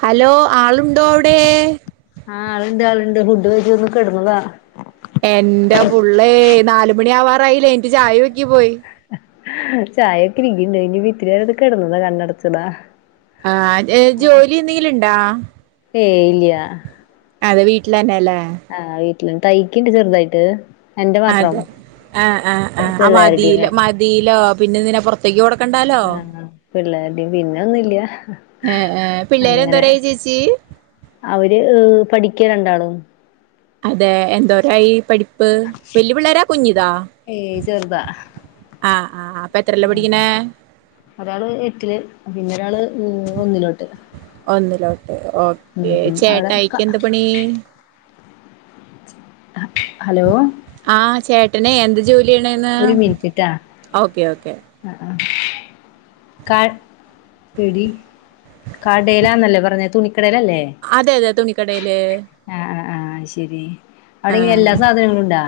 Hello ആളുണ്ടോ അവിടെ ആഹ് ആള്ണ്ട് ആള്ണ്ട് ഫുഡ് കഴിച്ച് വന്ന് കിടന്നതാ എന്റെ പുള്ളേ നാലുമണിയാവാറായില്ലേ എൻറ്റു ചായ വെക്കി പോയി ചായൊക്കെ [unintelligible] ഇനി ഇത്തിരിനേരൊന്ന് കിടന്നതാ കണ്ണടച്ചതാ ആഹ് അതെ ജോലി എന്തെങ്കിലുണ്ടാ ഏയ് ഇല്ല അതെ വീട്ടിലെന്നെയല്ലേ ആഹ് വീട്ടില തൈക്കിണ്ട് ചെറുതായിട്ട് എന്റെ മാത്രം അതെ ആഹ് ആഹ് ആഹ് ആഹ് പിള്ളേരുടേം മതീലൊ മതീലോ പിന്നെന്തിനാ പുറത്തേക്ക് കൊടുക്കണ്ടല്ലോ ആഹ് പിള്ളേരുടേം പിന്നൊന്നില്ല ഏഹ് ഏഹ് പിള്ളേരൊന്തോരായി ചേച്ചി അവര് ഏഹ് പഠിക്ക രണ്ടാളും അതെ എന്തോരായി പഠിപ്പ് വെല്ലുപിള്ളേരാ കുഞ്ഞിതാ ഏയ് ചെറുതാ ആഹ് ആഹ് ആഹ് ഒരാള് എട്ടില് പിന്നൊരാള് ഏഹ് ഒന്നിലോട്ട്. ഒന്നിലോട്ട് ഓക്കേ ഉം അവിടെ ചേട്ടായിക്ക് എന്ത് പണി ഹലോ ആഹ് ചേട്ടനെ എന്ത് ജോ ഒരു മിൻറ്റിട്ടാ ഓക്കെ ആഹ് ക്ക എടി കടയിലാന്നല്ലേ പറഞ്ഞെ തുണിക്കടയിലല്ലേ അതെ അതെ തുണിക്കടയില് ആഹ് ആഹ് ആഹ് അയ്ശരി അവിടെങ്ങനെ എല്ലാ സാധനങ്ങളുണ്ടാ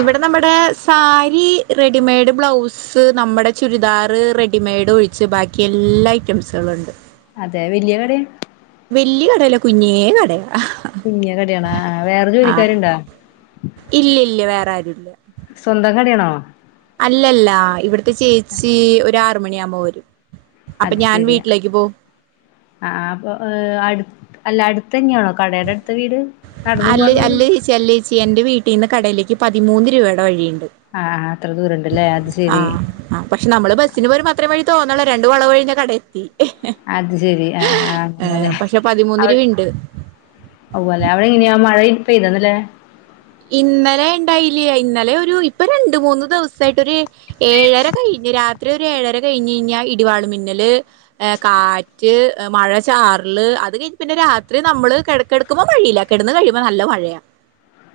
ഇവിടെ നമ്മടെ സാരി റെഡിമെയ്ഡ് ബ്ലൗസ് സ് നമ്മടെ ചുരിദാറ് റെഡിമെയ്ഡ് ഒഴിച്ച് ബാക്കി എല്ലാ ഐറ്റംസുകള്ണ്ട്. അതെ വല്ല്യാ കടയാ വല്ല്യ കടല്ല കുഞ്ഞേ കടയാ. കുഞ്ഞി കടയാണ ആഹ് വേറെ ആഹ് ജോലിക്കാര്ണ്ട ഇല്ല ഇല്ല വേറെ ആരുല്ല. സ്വന്തം കടയാണോ? അല്ലല്ല ഇവിട്ത്തെ ചേച്ചി ഒരു ആറുമണിയാവുമ്പോ വരും. അപ്പൊ അത് ഞാൻ ശരിയാ. വീട്ടിലേക്ക് പോവും ആഹ് ആ അപ്പൊ ഏഹ് അടു അല്ല അടുത്തന്നെയാണോ കടയുടെ അടുത്ത വീട്? നടന്നു അല്ലയ് പോവാനുള്ള ദൂരം അല്ലേച്ചി അല്ലേച്ചി എന്റെ വീട്ടിന്ന് കടയിലേക്ക് പതിമൂന്ന് രൂപയുടെ വഴിയുണ്ട്. ആഹ് അത്ര ദൂരണ്ട്ല്ലേ അത് ശെരി. ആഹ് ആഹ് പക്ഷെ നമ്മള് ബസിന് പോരുമ്പോ അത്ര വഴി തോന്നില്ല രണ്ട് വളവഴിഞ്ഞാ കട എത്തി. അത് ശെരി ആഹ് ആഹ് അങ്ങനെ ഏഹ് പക്ഷെ പതിമൂന്ന് അവി രൂപയുണ്ട് ഉവ്വല്ലെ അവിടെ എങ്ങനെയാ മഴ പെയ്തോ ഇന്നലേ? ഇന്നലെ ഇണ്ടായില്ല ഇന്നലെ ഒരു ഇപ്പൊ രണ്ട് മൂന്ന് ദിവസായിട്ടൊരു ഏഴര കഴിഞ്ഞ് രാ ത്രി ഒരു ഏഴര കഴിഞ്ഞയ്ഞ്ഞാ ഇടിവാള് മിന്നല് ഏഹ് കാറ്റ്, മഴ ചാർല്, അത് കഴിഞ്ഞ് പിന്നെ രാത്രി നമ്മള് കിടക്കിട ക്കുമ്പോ മഴയില്ല കിടന്നു കഴിയുമ്പോ നല്ല മഴയാ.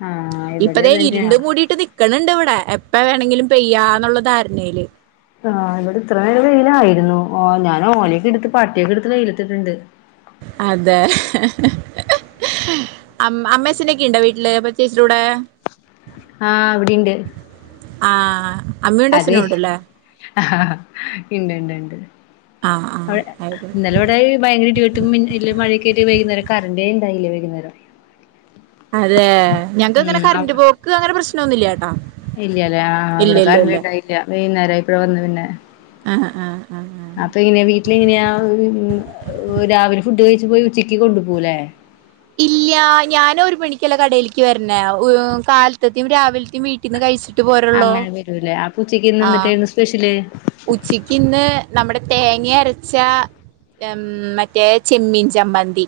ആഹ് ഇവിടെ ഇപ്പദേ അത് തന്നെയാ ഇരുണ്ടു മൂടിട്ട് നിക്ക്ണ് ഇണ്ട് ഇവിടെ എപ്പ വേണങ്കിലും പെയ്യാന്നുള്ള ധാരണയില്. ആഹ് ഇവിടെ ഇത്രേരം വെയിലായിരുന്നു ആ ഞാന് ഓലയൊക്കെ എടുത്ത് പാട്ടിയൊക്കെ എടുത്ത് വെയിലെത്തിട്ട്ണ്ട്. അതെ അമ് അമ്മേ ച്ഛനുക്കെണ്ടോ വീട്ടില് പ്പം ചേച്ചിടെ കൂടെ? ആഹ് വിടെണ്ട്. ആഹ് അമ്മയുണ്ട് അതെ അച്ഛനും ഉണ്ടല്ലേ ഹ ആഹ് ഇണ്ട് ണ്ട് ണ്ട്. ആഹ് ആഹ് അവ് ആയിക്കോട്ടെ ഇന്നലെവടെ ഭയങ്കര ഇടി വെ ട്ടും മിന്ന ഇടി മഴയൊക്കായിട്ട് വൈകുന്നേരം കറണ്ടേ ഇണ്ടായില്യ വൈകുന്നേരം. അതെ. ഞങ്ങ്ക്ക് അങ്ങനെ ഉം കറണ്ട് പോക്ക് അങ്ങനെ പ്രശ്നൊന്നുല്യാ ട്ടൊ. ഇല്യലെ ആഹ് വിടെ കരണ്ട്ണ്ടായില്യ. വൈകുന്നേരായപ്പഴാ വന്ന് പിന്നെ. ആഹ് ആഹ് ആഹ് ആഹ് അപ്പൊ എങ്ങനെ വീ വീട്ടിലെങ്ങനെയാ രാവിലെ ഫുഡ് കഴിച്ച്പോയി ഉച്ചക്ക് കൊണ്ടുപോകു ലെ. ഇല്യ. ഞാന് ഒരു മണിക്കല്ലേ കടയിൽക്ക് വര്ണേ. ഉ ഹ് കാൽത്തതിം രാവിൽത്തിം വീ ട്ടിന്ന് കഴിച്ചിട്ട് പോരാ അങ്ങനെ വരൂല്ലേ? അപ്പൊ ഉച്ചക്ക് ഇന്ന് എന്തിട്ടായിരുന്നു സ്പെഷ്യല്? ഉച്ചക്കിന്ന് നമ്മുടെ തേങ്ങ്യരച്ച മ് മറ്റേ ചെമ്മീൻ ചമ്മന്തി.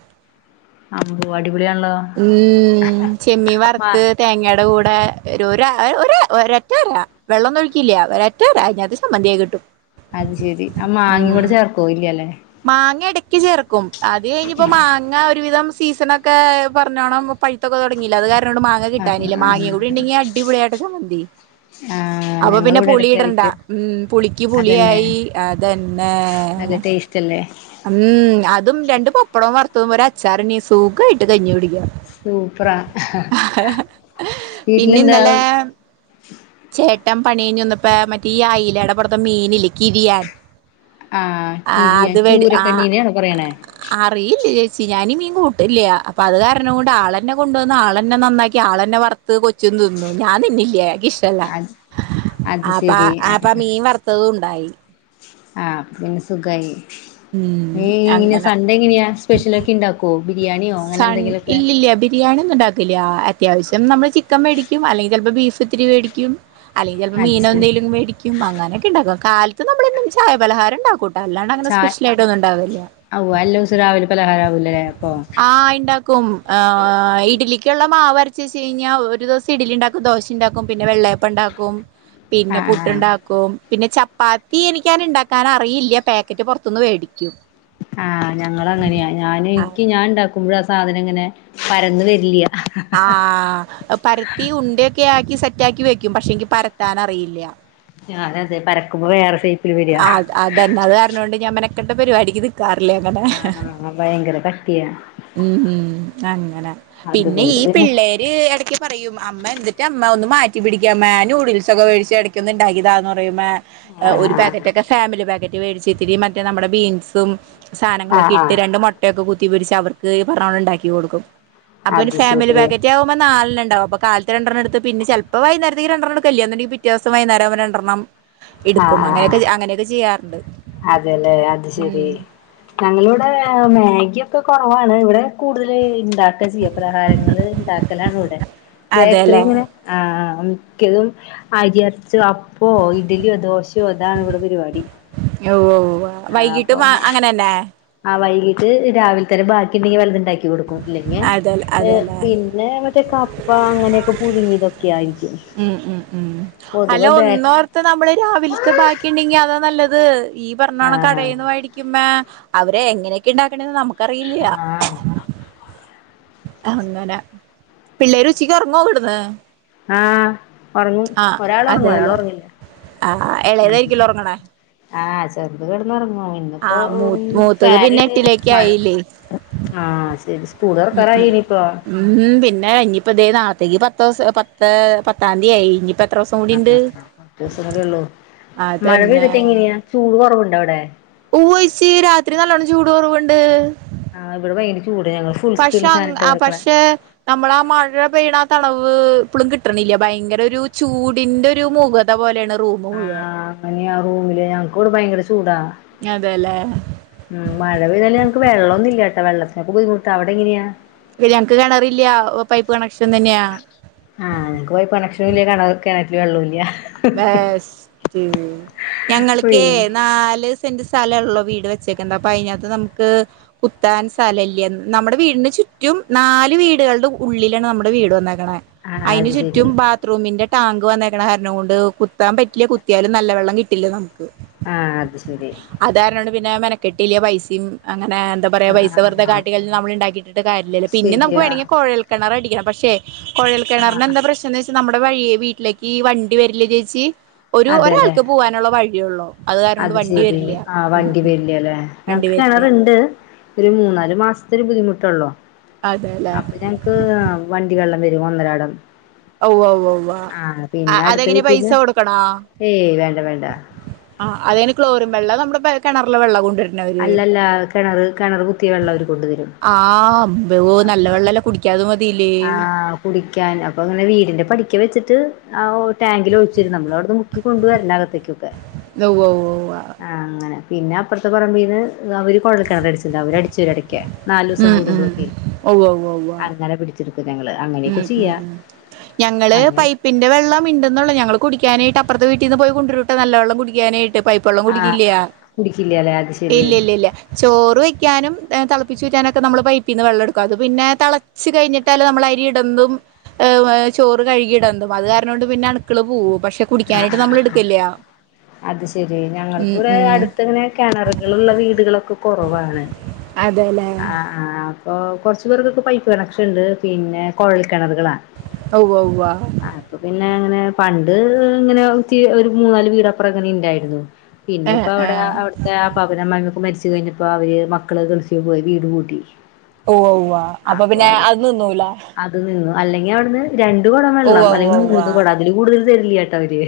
അമ്പോ അടിപൊളിയാണല്ലോ. ഉം ചെമ്മീൻ വറ്ത്ത് തേങ്ങടെ കൂടെ ഒരു ഒര ഒരറ്റര വെള്ളംന്നും ഒഴിക്കില്യ. ഒര ഒറ്റര അയിന്റാത് ചമ്മന്ത്യയി കിട്ടും. അത് ശെരി ആ ഉം മാങ്ങിംകൂടെ ചേർക്കോ? ഇല്യ ലെ? മാങ്ങ ഇടക്ക് ചേർക്കും. അത് ഴിഞ്ഞിപ്പോ മാങ്ങ ഒരുവിധം സീസണൊക്കെ പറഞ്ഞോണം പയ്ത്തൊക്കെ തൊടങ്ങില്ലേ. അത് കാരണംഓട്ന്ന് മാങ്ങ ആഹ് കിട്ടാനില്ല. ആഹ് മാങ്ങ കൂടി ആഹ് ണ്ടെങ്കി അടിപൊളിയായിട്ടാ ചമ്മന്തി. ആഹ് അപ്പൊ പിന്നെ ഞങ്ങളിവിടെ പുളി എടക്ക് ഇടണ്ട. കഴിക്കും ഉം പുളിക്ക് അതന്നെ പുളിയായി അതന്നെ. നല്ല ടേസ്റ്റ്ല്ലേ. ഉം അതും രണ്ട് പപ്പടം വറ്ത്തതും ഒരച്ചാറുണ്ടീ സുഖായിട്ട് കഞ്ഞി കുടിക്കാം. സൂപ്പറാ ഹ ഹ പിന്നി വീട്ടിലെന്താ ന്നലേ ചേട്ടൻ പണി കഴിഞ്ഞ് വന്നപ്പ മറ്റേ ഈ ആയിലടെ പൊടത്തെ മീനില്ലേ കിരിയാൻ ആഹ് ആ കിവിയൻ അത് വേടി ആ ചൂരക്കെണ്ണീനെണോ പറയണേ അറിയില്ല ചേച്ചി ഞാനീ മീൻ കൂട്ടല്യ. അപ്പൊ അത് കാരണം കൊണ്ട് ആളെന്നെ കൊണ്ടോന്ന് ആളെന്നെ നന്നാക്കി ക്കി ആളന്നെ വറത്ത് കൊച്ചും തിന്നു ഞാൻതിന്നില്ല. ഇക്കിഷ് ല്ല. അത് അത് ആപ്പ ശെരി ആപ്പ ആഹ് മീൻ വറുത്തതുണ്ടായി. ആഹ് പിന്നെ സുഖായി. ഉം ഈങ്ങ്യനെ അങ്ങനെ സൺണ്ടേ ങ്ങന്യാ. സ്പെഷ്യലൊക്കെ ഇണ്ടാക്കോ? കോ ബിരിയാണിയോ അങ്ങനെ ന്തെങ്കിലൊക്കെ? ബിരിയാണിന്നും ണ്ടാക്കല്യ. അത്യാവശ്യം നമ്മള് ചിക്കൻ മേടിക്കും അല്ലെങ്കിൽ ചെലപ്പോ ബീഫ് ത്തിരി മേടിക്കും. അല്ലെങ്കി ചിലപ്പോ അത് മീനോ ശെരി എന്തങ്കിലും മേടിക്കും അങ്ങനൊക്കെ ണ്ടാക്കും. കാലത്ത് നമ്മളെന്നും ചായപലഹാരം ണ്ടാക്കൂ അല്ലാണ്ട് അങ്ങനെ ചാ സ്പെഷ്യലായിട്ട് ഒന്നുംണ്ടാവല്യ. ഔ എല്ലാസും രാവിലെ പലഹാര വൂല്ലേ അപ്പൊ ആഹ് ഇണ്ടാക്കും. ഇഡ്ലിക്കുള്ള മാവ്‌ അരച് വെച്ച് കഴിഞ്ഞാ ഒരു ദിവസം ഇഡ്ലിണ്ടാക്കും ദോശണ്ടാക്കും പിന്നെ വെള്ളേപ്പംണ്ടാക്കും. പിന്നെ ആഹ് ആഹ് ആഹ് പുട്ടുണ്ടാക്കും. പിന്നെ ചപ്പാ ത്തി എനിക്ക്ണ്ടാക്കാന റിയില്ല. പാക്കറ്റ് പൊറത്തിന്ന് വേടിക്കും. ആഹ് ഞങ്ങള് അങ്ങന്യാ. ഞാന് ഇക്കി ഞാൻ ണ്ടാക്കുമ്പോഴ ആ സാധനം ങ്ങനെ പരന്ന് വരില്യ. ആഹ് പരത്തി ഉണ്ടയൊക്കെ ആക്കി സെറ്റാക്കി വെക്കും. പക്ഷെ എനിക്ക് പരത്താൻ അറിയില്യ. അതെ അതെ പരക്കുമ്പോ വേറെ സൈ ആഹ് അതന്നെ അത് കാരണം കൊണ്ട് ഞാ മേനെക്കട്ട പരിപാടിക്ക് നിക്കാറില്യ ങ്ങനെ ഭയങ്കരകട്ടിയാ ഉം ഉം അങ്ങനെ പിന്നെ ഈ പിള്ളേര് ഇടയ്ക്ക് പറയും അമ്മ എന്നിട്ട് അമ്മ ഒന്ന് മാറ്റി പിടിക്ക അമ്മേ നൂഡിൽസിഒക്കെ മേടിച്ച് എടക്ക് ഒന്ന്ണ്ടാക്കിതാന്ന്പറ പറയ്പ ഒരു ആഹ് പാക്കറ്റ് ഒക്കെ ഫാമിലി പാക്കറ്റ് മേടിച്ച് ഇത്തിരി മറ്റേ നമ്മടെ ബീൻസും ആഹ് സാധനങ്ങളൊക്കെ ഇട്ട് ആഹ് രണ്ട് മൊട്ടയൊക്കെ കുത്തി പിരിച്ച് അവർക്ക് ഈ പറഞ്ഞ പോലെഉണ്ടാക്കി കൊടുക്കും. അത് ശരി അപ്പൊരുഫാമിലിപേകറ്റ് മ്മ നാലണ്ണ്ടാവും അപ്പ കാലത്ത് രണ്ടെണ്ണംടു പിന്നെ ചെലപ്പോ വൈന്നാരത്തേക്‌ രണ്ടെണ്ണം എടുക്ക ഇലന്നുണ്ടെങ്കി പിറ്റേ ദിവസം വൈന്നാരാകുമ്പോ രണ്ടെണ്ണം - ആഹ് ആഹ് ആഹ് അതെല്ലേ അത് ശരി ഉം ഞങ്ങള ഇവിടെ മാഗി ഒക്കെ കൊറവാണ് ഇവിടെ കൂടുതൽ ഇണ്ടാക്ക ചെയ്യ പലഹാരങ്ങ ഉണ്ടാക്കലാണ് ഇവിടെ ബേക്കറി അതെല്ലേ ഇങ്ങനെ ആഹ് ആഹ് മിക്കതും അരി അരച്ച് അപ്പോ ഇഡ്ലിയോ ദോഷയോ അതാണ് ഇവിടെ പരിപാടി ഓ ഓ ആ അപ്പൊ [unintelligible] ആ വൈകീട്ട് രാവിലെ തന്നെ ബാക്കി ഉണ്ടെങ്കിൽ വല്ലതു ഉണ്ടാക്കി കൊടുക്കും ഇല്ലെങ്കെ അതെ ഏഹ് അതെല്ലേ പിന്നെ മറ്റേ കപ്പ അങ്ങനെയൊക്കെ പുഴുങ്ങിയതൊക്കെ ആയിരിക്കും ഉം ഉം ഉം അലോ പൊതുവെ ബേ ഒന്നോ നമ്മള് രാവിലത്തെ ബാക്കിണ്ടെങ്കി അതാ നല്ലത് ഈ ആ പറഞ്ഞോണം കടയിൽന്ന് മേ മ്മേഅവരെ എങ്ങനെയൊക്കെ ഉണ്ടാക്കണതന്ന് ആ നമുക്ക്റിയില്ല. അങ്ങനെ പിള്ളേര് ഉച്ചക്ക് ഉറങ്ങോ അവ്ട്ന്ന്? ആഹ് ഒറങ്ങു ഒരാൾ ഒറങ്ങും ഒരാൾ അതെല്ലെ ഒറങ്ങില്ല ആഹ് ഉ ഇളയതായിരിക്കല്ലോ ഉറങ്ങണേ ആഹ് ചെറുത് കിടന്ന ഒറങ്ങു ഇന്നിപ്പോ ആഹ് മൂ മൂത്തത് പിന്നെ എട്ടിലേക്ക് ഫാന്ട്ട്മഴ ആയില്ലേ ആഹ് ശരി ഉം ഉം സ്കൂളർക്കറായിലെപ്പൊ ഉം പിന്നെ ഇനിയിപ്പ ഇതേ നാളത്തേക്ക് പത്ത് ദിവസ പത്ത് പത്താം തീയതിയായി ഇനിപ്പ കുറച്ചു ദിവസം കൂടി ഒള്ളൂ മഴ പെയ്തിട്ട് അതന്നെ എങ്ങനെയാ ചൂട് കൊറവുണ്ടോ അവിടെ? ഉവ്വ്‌ യേചിരാത്രി നല്ലോണ്ണം ചൂട് കൊറവുണ്ട് ആ ഇവിടെ ഭയര ചൂട് ഞങ്ങള് ഫുൾ സ്പീഡ്ല് അങ് ഫാനിട്ട് ആ കെടക്കണ പക്ഷെ നമ്മള ആ മഴ പെയ്യുന്ന ആ തണവ് ഇപ്പഴും കിട്ടണില്ല ഭയങ്കര ഒരു ചൂടിന്റെ ഒരു മുഖ അതപോലെയാണ് റൂം മുഴുവൻ ആ റൂമില് ഞങ്ങൾക്ക് ഇവിടെഭയങ്കര ചൂടാ അതെല്ലേ? മഴ പെയ്താലുംഞങ്ങക്ക് വള്ളൊന്നില്ലട്ടോ വെള്ളത്തിനൊക്കെ ബുദ്ധിമുട്ട അവിടെ എങ്ങനെയാ പിന്നെ ഞങ്ങക്ക് കെണറില്ല പൈപ്പ് കണക്ഷൻ തന്നെയാ ആഹ് ഞങ്ങക്ക് പൈപ്പ് കണക്ഷനുംല്ല കണ കിണറ്റിൽ വെള്ളല്ല ബസ് ഞങ്ങൾക്ക് പിന്നെ നാല് സെന്റ് സ്ഥലം ഉള്ളു വീട് വെച്ചേക്കണ്ട് അപ്പൊ അതിനകത്ത് നമക്ക് കുത്താൻ സ്ഥലല്ല നമ്മടെ വീടിന് ചുറ്റും നാല് വീടുകളുടെ ഉള്ളിലാണ് നമ്മടെ വീട് വന്നാക്കണെ ആഹ് അതിനു അത് ശരി ചുറ്റും ബാത്റൂമിന്റെ ടാങ്ക് വന്നേക്ണ കാരണം കൊണ്ട്കുത്ത് കുത്താൻ പറ്റില്ല കുത്തിയാലും നല്ല വെള്ളം കിട്ടില്ല നമക്ക് ആഹ് അത് ശരി അത് കാരണംണ്ട് പിന്നെ മെനക്കെട്ടില പൈസിം അങ്ങനെ എന്താ പറയാ ആഹ് പൈസ ആഹ് ആഹ് വറുതെ ആഹ് കാട്ടൾ നമ്മ ഇ ണ്ടാക്കിയിട്ട്ട്ട് കാര്യല്ലല്ലോ പിന്നെ നമുക്ക്‌ ശരിയാ വേണെങ്കി കോഴൽക്കിണർ അടിക്കണം പക്ഷെ കൊഴൽ കിണറിന് ആഹ് എന്താ പ്രശ്നം എന്ന് വെച്ചാ നമ്മുടെ വഴിയെ വീട്ടിലേക്ക് ഈ വണ്ടി വരില ചേച്ചി ഒരു അതെല്ലേ ഒരാൾക്ക് പോവാനുള്ള വഴിയള്ളൂ അത് ശെരി ആഹ് വണ്ടി വരില്ലല്ലേ വണ്ടി ഞങ്ങക്ക് വരില്ല കെണറുണ്ട് ഒരു മൂന്നാല് മാസത്തെ ഒരു ബുദ്ധിമുട്ടുള്ളോ അതെല്ലേ അപ്പൊ ഞങ്ങക് ക്ക് വണ്ടി വെള്ളം വരും ഒന്നരാടം ഔവ വവ്വ ആഹ് പിന്നെ അടുത്ത അതെങ്ങനെ പൈസ വീട്ടീന്ന് കൊടുക്കണോ ഏയ് വേണ്ട വേണ്ട ആഹ് അതിന് ക്ലോറിങ് വെള്ള നമ്മുടെ പെ കെണർലെ വെള്ളവുണ്ട് അല്ലല്ല കെണറ് കെണർ കുത്തിയ വെള്ളം അവര് കൊണ്ടു തരും ആഹ് അമ്പോ നല്ല അപ്പൊ വെള്ളല്ലെ കുടിക്കാത് മതില്ലേ ആ കുടിക്കാൻ അപ്പൊ ഇങ്ങനെ വീടിന്റെ പടിക്ക വെച്ചിട്ട് ആഓ ടാങ്കിൽ ഒഴിചേരും നമ്മളോടെ അത് മുക്കി ക്കൊണ്ടുവരണ്ട അകത്തേക്കൊക്കെ ഉവ്വ് ഉവ്വ് ഉവ്വ് ആഹ് അങ്ങനെ പിന്ന അപ്പർത്തെ പറമ്പീന്ന് അവര് കുഴൽ കിണർ അടിച്ചിണ്ട് അവര് അടിചേരും ഇടയ്ക്കെ നാലൂസം കൂടുമ്പഴൊക്കെ ഉവ്വ് ഉവ്വ് ഉവ്വ് അങ്ങരെ പിടിച്ചടുക്കും ഞങ്ങള് ഉം അങ്ങനെയൊക്കെ ഉം ചെയ്യാ ഉം ഞങ്ങള് അങ്ങനെ പൈപ് പിന്റെ വെള്ളം ഉണ്ടെന്നുള്ള ഞങ്ങള് കുടിക്കാനായിട്ട് അപ്പറത്തെ വീട്ടിൽന്ന് പോയി കൊണ്ടരു ട്ടൊ നല്ല വെള്ളം കുടിക്കാനായി ട്ട് പൈപ്പെള്ളം ആ കുടിക്കില്ല കുടിക്കില്ലല്ലേ അത് ശരി ഇല്ല ഇല്ല ഇല്ല ചോറ് വെയ്ക്കാനും തെളപ്പിച്ചുറ്റാനൊക്കെ നമ്മള് പൈപ്പിൽ നിന്ന് വെള്ളം എടുക്കും അത് പിന്നെ തളച്ച് കയ്ഞ്ഞിട്ടല്ലെ നമ്മളഅയ് അരീടുമ്പം ഏ വെ ചോർ കഴുകിയിടും അത് കാരണോണ്ട് പിന്നെ അണുക്കൾ പോവും പക്ഷെ ആ കുടിക്കാനായിട്ട് ആ നമ്മൾ ആ എടുക്കില്ല അത് ശരി ഉം ഞങ്ങൾക്ക്വിടെ ഉം അടുത്ത്ങ്ങനെ കെണറുകളുള്ള വീടുകളൊക്കെ കൊറവാണ് അതെലേ ആഹ് അപ്പൊ കൊറച്ചു പേർക്കൊക്കെ പൈപ്പ് കണക്ഷൻ ഇണ്ട് പിന്നെ കൊഴൽ കിണറുകളാ ഉവ്വ് ഉവ്വ് ഉവ്വ അപ്പൊ പിന്നെ അങ്ങനെ പണ്ട് ഇങ്ങനെ ഒത്തി ഒരു മൂന്നാല് വീടപ്പറം ഇങ്ങനെ ഇണ്ടായിരുന്നു പിന്നെ ഏഹ് ഇപ്പോ അവിടെ ഏഹ് അവിടുത്തെ ആപ്പാപ്പനമ്മക്കൊക്കെ മരിച്ചു കഴിഞ്ഞപ്പോ അവര് മക്കള് ഗൾഫി ഫി പോയി വീട്പൂട്ടി ഉവ്വു ഉവ്വാ അപ്പൊ പിന്നെ അത് നിന്നൂലെ അത് നിന്നു അല്ലെങ്കി അവിടുന്ന് രണ്ട് കുടം ഉവ്വ വെള്ളം ഉവ്വ അല്ലെങ്കി ഉവ്വ മൂന്ന് കുടം അതില് കൂടുതൽ തരിലട്ടോ അവര്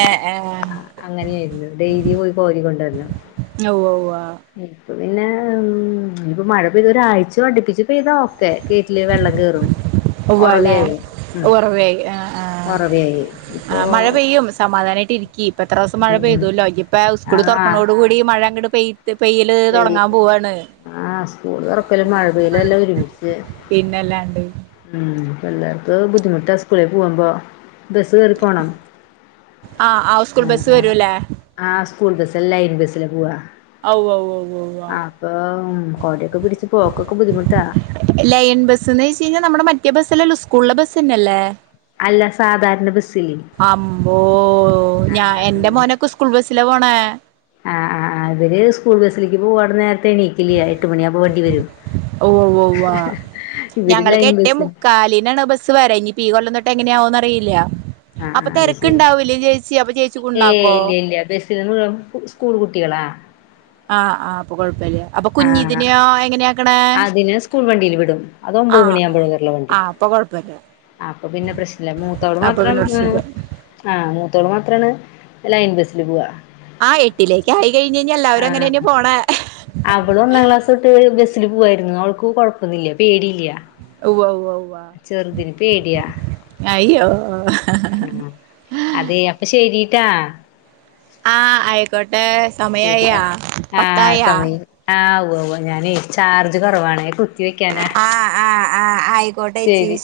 ഏഹ് ആഹ് ഏഹ് അങ്ങനെയിരുന്നു ഡെയിലി പോയി കോരി കൊണ്ടുവരണം ഉവ്വ ഉവ്വ ഇപ്പ പിന്നെ ഇഞ്ഞിപ്പോ മഴ പെയ്ത ഒരാഴ്ച അടിപ്പിച്ച് പെയ്തോഒ ത്തെ കീറ്റില് വെള്ളം കേറും ഉവ്വാല്ലേ ഒറവയാവും ഉം ഉറവായി ആഹ് ഒറവയായി ഇപ്പോ ആഹ് മഴ പെയ്യും സമാധാനമായിട്ട് ഇരിക് ക്കീപെത്രെസം മഴ ഉം പെയ്തുല്ലോ നിപ്പ സ്കൂള് ആഹ് തുറക്കണോട്കൂ ടി മഴ അങ്കട് പെയ് പെയ്യല് തുടങ്ങാ പെയ്ത് പോവാണ്. ആഹ് സ്കൂള് തൊറക്കലും മഴ പെയ്യലും എല്ലാം ഒരുമിച്ച് പിന്നല്ലാണ്ട് ഉം പിള്ളേർക്ക് ബുദ്ധിമുട്ടാ സ്കൂളിൽ പോകുമ്പോ ബസ് കേറി പോണം ആഹ് ആഹ് സ്കൂൾ ബസ്സ് വരൂല്ലേ ആഹ് സ്കൂൾ ബസ്സല്ല ലൈൻ ബസ്സില് പോവാ അവ്വവ്വ വ്വോ ആഹ് അപ്പൊ കൊടയൊക്കെ പിടിച്ച് പോക്കൊക്കെ ബുദ്ധിമുട്ടാ ലൈൻ ബസ് എന്ന് വെച്ചഴിഞ്ഞാ നമ്മുടെ മറ്റേ ബസ്സല്ലല്ലോ സ്കൂൾലെ ബസ്സന്നല്ലേ അല്ല സാധാരണ ബസ്സില് അമ്പോ ഞാ എന്റെ അങ്ങനെ മോനൊക്കെ സ്കൂൾ ബസ്സിലാ പോണെ ആഹ് ആഹ് ആഹ് ഇവര് സ്കൂൾ ബസ്സിലേക്ക് പോവാണ്ട് നേരത്തെ എണീക്കില്ല്യ എട്ട് മണിയാകുമ്പൊ വണ്ടി വരും ഉവ്വ് ഉവ്വ് ഉവ്വാ ഇവര് ഞങ്ങൾക്ക് ലൈൻ എട്ടേ ബസ് മുക്കാലിനാണ് ബസ്സ് വരലി ഈ കൊല്ലം തൊട്ട് എങ്ങന്യാവോന്നറിയില്യ. ആഹ് അപ്പൊ ആഹ് അത് ശരി തെരക്ക്ണ്ടാവൂലേ ചേച്ചി അപ്പൊ ചേച്ചി കുണ്ണാക്കോ ഇരനൂറ് സ്കൂൾ കുട്ടികളാ ആഹ് ആപ്പൊ കൊഴപ്പല്യ. അപ്പൊ ആഹ് കുഞ്ഞിതിന്യോ. എങ്ങനെയ അതിനെ സ്കൂൾ വണ്ടിയില് വിടും. അത് ഒമ്പത് ആഹ് മണിയാവുമ്പഴേ ആഹ് വറൊള്ളു വണ്ടി ആഹ് അപ്പ കൊഴപ്പല്ല്യ അപ്പൊ പിന്നെ പ്രശ്നല്ല മൂത്തോള് മാത്രം ഏഹ് പ്രശ്നല്ല ആഹ് മൂത്തോള് മാത്രാണ് ലൈൻ ബസ്സില് പോവ്വ ആ എട്ടിലേക്ക് ആയി കഴിഞയ്ഞ്ഞ എല്ലാവരും അങ്ങനെയന്നെ പോണെ അവളൊന്നാം ക്ലാസ് തൊട്ട് ബസ്സില് പോവ്വായിരുന്നു. അവൾക്ക് കൊഴപ്പൊന്നില്ല പേടിയില്യ ഉവ്വ ഉവ്വ ഉവ്വ പേടിയാ അയ്യോ അതേ അപ്പ ശരീട്ടാ ആഹ് ഐക്കോട്ടേ സമയായി ആഹ് പത്തായി ആഹ് ആഹ് ഉവ്വ് ഉവ്വ് ഞാനേ ചാർജ് കൊറവാണെ കു ത്തി വെക്കാനാ, ശരി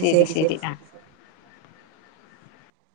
ശരി ശരി ആഹ്